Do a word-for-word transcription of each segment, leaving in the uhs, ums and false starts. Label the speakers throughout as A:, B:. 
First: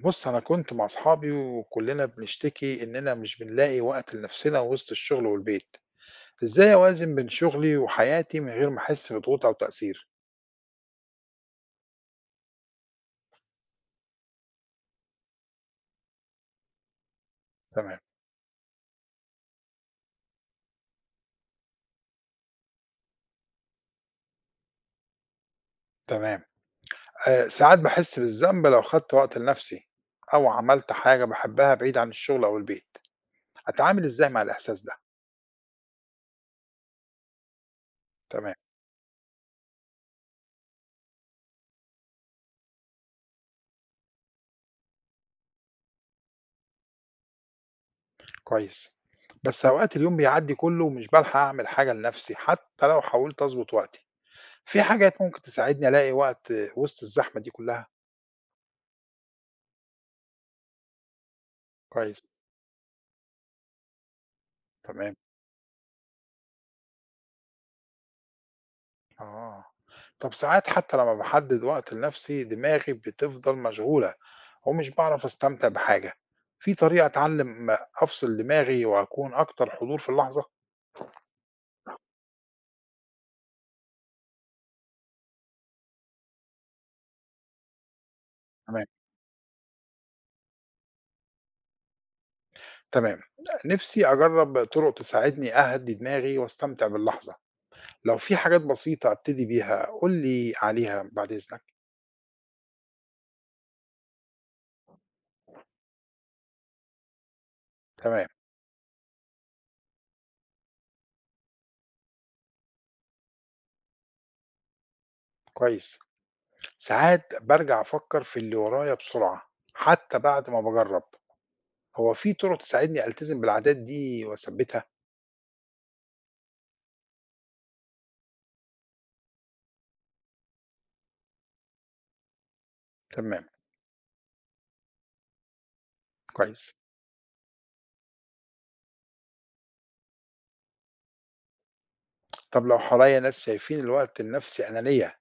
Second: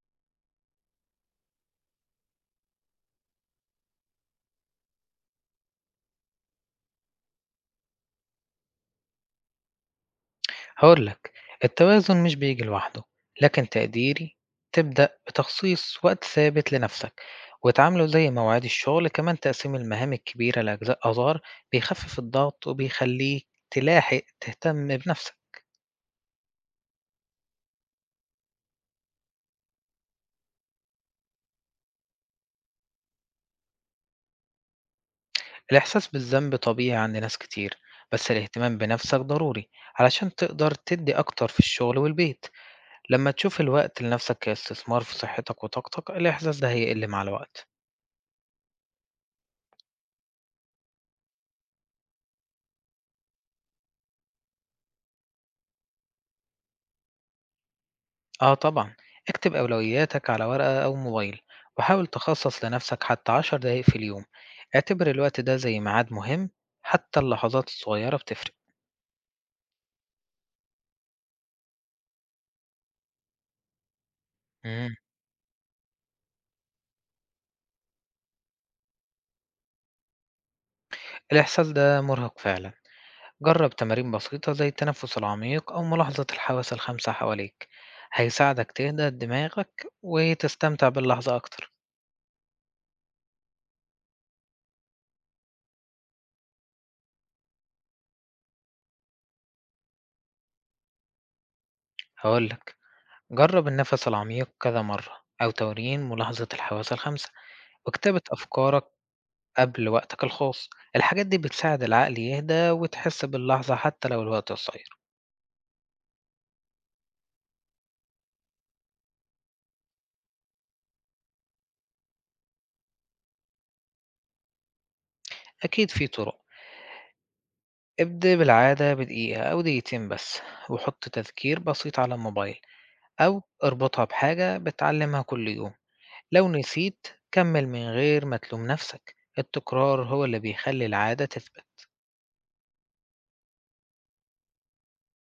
A: بُص، أنا كنت مع أصحابي وكُلّنا بنشتكي إننا مش بنلاقي وقت لنفسنا وسط الشغل والبيت، إزاي أوازن بين شغلي وحياتي من غير ما أحس بضغوط أو تأثير؟
B: هاقول لك، التوازن مش بييجي لوحده، لكن تقديري تبدأ بتخصيص وقت ثابت لنفسك،
A: تمام،
B: وتعامله زي مواعيد الشغل، كمان تقسيم المهام الكبيرة لأجزاء أصغر بيخفف الضغط وبيخليك تلاحق تهتم بنفسك.
A: تمام. آآ ساعات باحس بالذنب لو خدت وقت لنفسي أو عملت حاجة باحبها بعيد عن الشغل أو البيت، أتعامل إزاي مع الإحساس ده؟
B: الإحساس بالذنب طبيعي عند ناس كتير، بس
A: تمام،
B: الاهتمام بنفسك ضروري علشان تقدر تدي أكتر في الشغل والبيت، لما تشوف الوقت لنفسك كاستثمار في صحتك وطاقتك الإحساس ده هيقل مع الوقت.
A: كويس. بس أوقات اليوم بيعدّي كُلّه ومش بالحق أعمل حاجة لنفسي حتى لو حاولت أضبط وقتي، في حاجات ممكن تساعدني ألاقي وقت وسط الزحمة دي كُلّها؟
B: آه طبعًا، اكتب أولوياتك على ورقة أو موبايل، وحاول
A: كويس،
B: تخصص لنفسك حتى 10 دقايق في اليوم، اعتبر
A: تمام.
B: الوقت ده زي ميعاد مهم حتى اللحظات الصغيرة بتفرق.
A: آه. طب ساعات حتى لمّا باحدد وقت لنفسي دماغي بتفضل مشغولة ومش
B: إمم،
A: باعرف أستمتع بحاجة، في طريقة أتعلم أفصل دماغي وأكون أكتر حضور في اللحظة؟
B: الإحساس ده مرهق فعلًا، جرب تمارين بسيطة زي التنفس العميق أو ملاحظة الحواس ال5 حواليك، هيساعدك
A: تمام،
B: تهدى دماغك وتستمتع باللحظة أكتر.
A: تمام. نفسي أجرّب طرق تساعدني أهدّي دماغي وأستمتع باللحظة، لو في حاجات بسيطة أبتدي بيها قُل لي عليها بعد إذنك.
B: هاقول لك، جرب النفس العميق كذا مرة أو تمرين ملاحظة الحواس ال5 وكتابة
A: تمام،
B: أفكارك قبل وقتك الخاص. الحاجات دي بتساعد العقل يهدى وتحس باللحظة حتى لو الوقت قصير.
A: كويس. ساعات بارجع أفكر في اللي ورايا بسرعة حتى بعد ما باجرّب، هو في طرق تساعدني ألتزم بالعادات دي وأثبّتها؟
B: أكيد في طرق، ابدأ بالعادة بدقيقة أو دقيقتين بس وحط تذكير بسيط على الموبايل أو
A: تمام.
B: اربطها بحاجة بتعلمها كل يوم. لو
A: كويس.
B: نسيت كمل من غير ما تلوم نفسك، التكرار هو اللي بيخلي العادة تثبت.
A: طب لو حواليّا ناس شايفين الوقت النفسي أنانية،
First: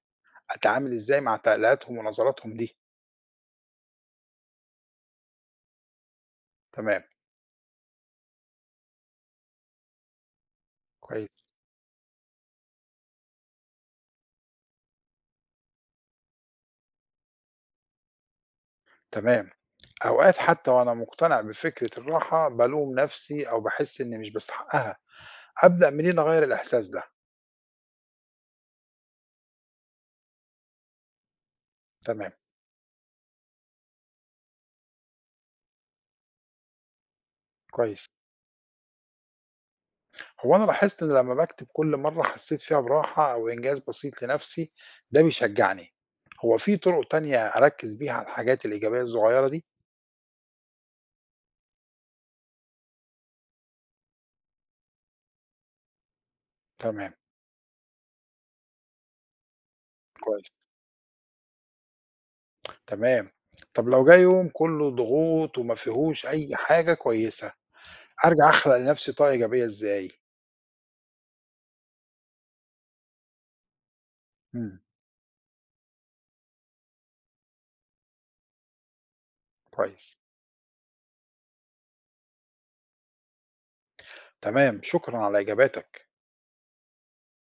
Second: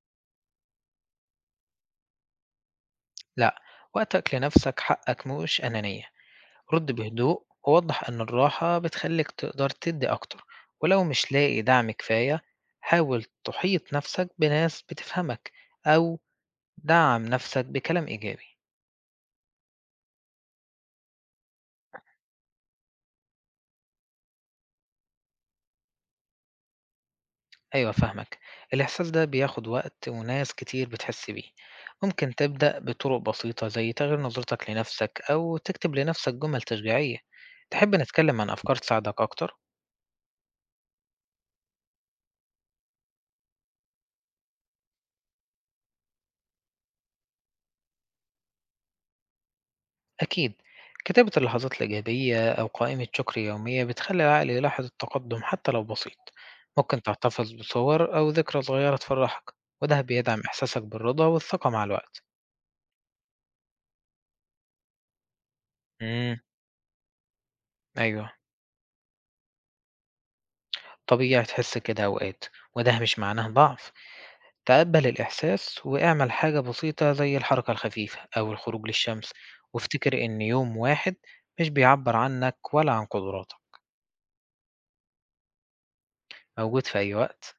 A: أتعامل إزاي مع تعليقاتهم ونظراتهم دي؟
B: لأ، وقتك لنفسك حقك مش أنانية، رد
A: تمام،
B: بهدوء ووضح إن الراحة بتخليك تقدر تدي أكتر، ولو مش
A: كويس،
B: لاقي دعم كفاية حاول تحيط نفسك بناس بتفهمك أو دعم نفسك بكلام إيجابي.
A: تمام. أوقات حتى وأنا مقتنع بفكرة الراحة بالوم نفسي أو باحس إني مش باستحقها، أبدأ منين أغيّر الإحساس ده؟
B: أيوة فاهمك، الإحساس ده بياخد وقت وناس كتير بتحس بيه.
A: تمام،
B: ممكن تبدأ بطرق بسيطة زي تغيير نظرتك لنفسك أو تكتب لنفسك جمل تشجيعية. تحب
A: كويس.
B: نتكلم عن أفكار تساعدك أكتر؟
A: هو أنا لاحظت إن لمّا باكتب كل مرّة حسيت فيها براحة أو إنجاز بسيط لنفسي، ده بيشجعني. هو في طرق تانية أركّز بيها على الحاجات الإيجابية الصغيّرة دي؟
B: أكيد، كتابة اللحظات الإيجابية أو قائمة شكر يومية بتخلي العقل يلاحظ التقدم حتى لو بسيط. ممكن
A: تمام،
B: تحتفظ بصور أو ذكرى صغيرة تفرحك، وده بيدعم
A: كويس.
B: إحساسك بالرضا والثقة مع الوقت.
A: تمام. طب لو جه يوم كُلّه ضغوط وما فيهوش
B: امم
A: أي حاجة كويسة،
B: أيوه.
A: أرجع أخلق لنفسي طاقة إيجابية إزاي؟
B: طبيعي تحس كده أوقات وده مش معناه ضعف.
A: إمم،
B: تقبل الإحساس واعمل حاجة بسيطة زي الحركة الخفيفة أو الخروج للشمس، وافتكر
A: كويس،
B: إن يوم واحد مش بيعبر عنك ولا عن قدراتك.
A: تمام، شكرًا على إجاباتك.
B: موجود في أي وقت.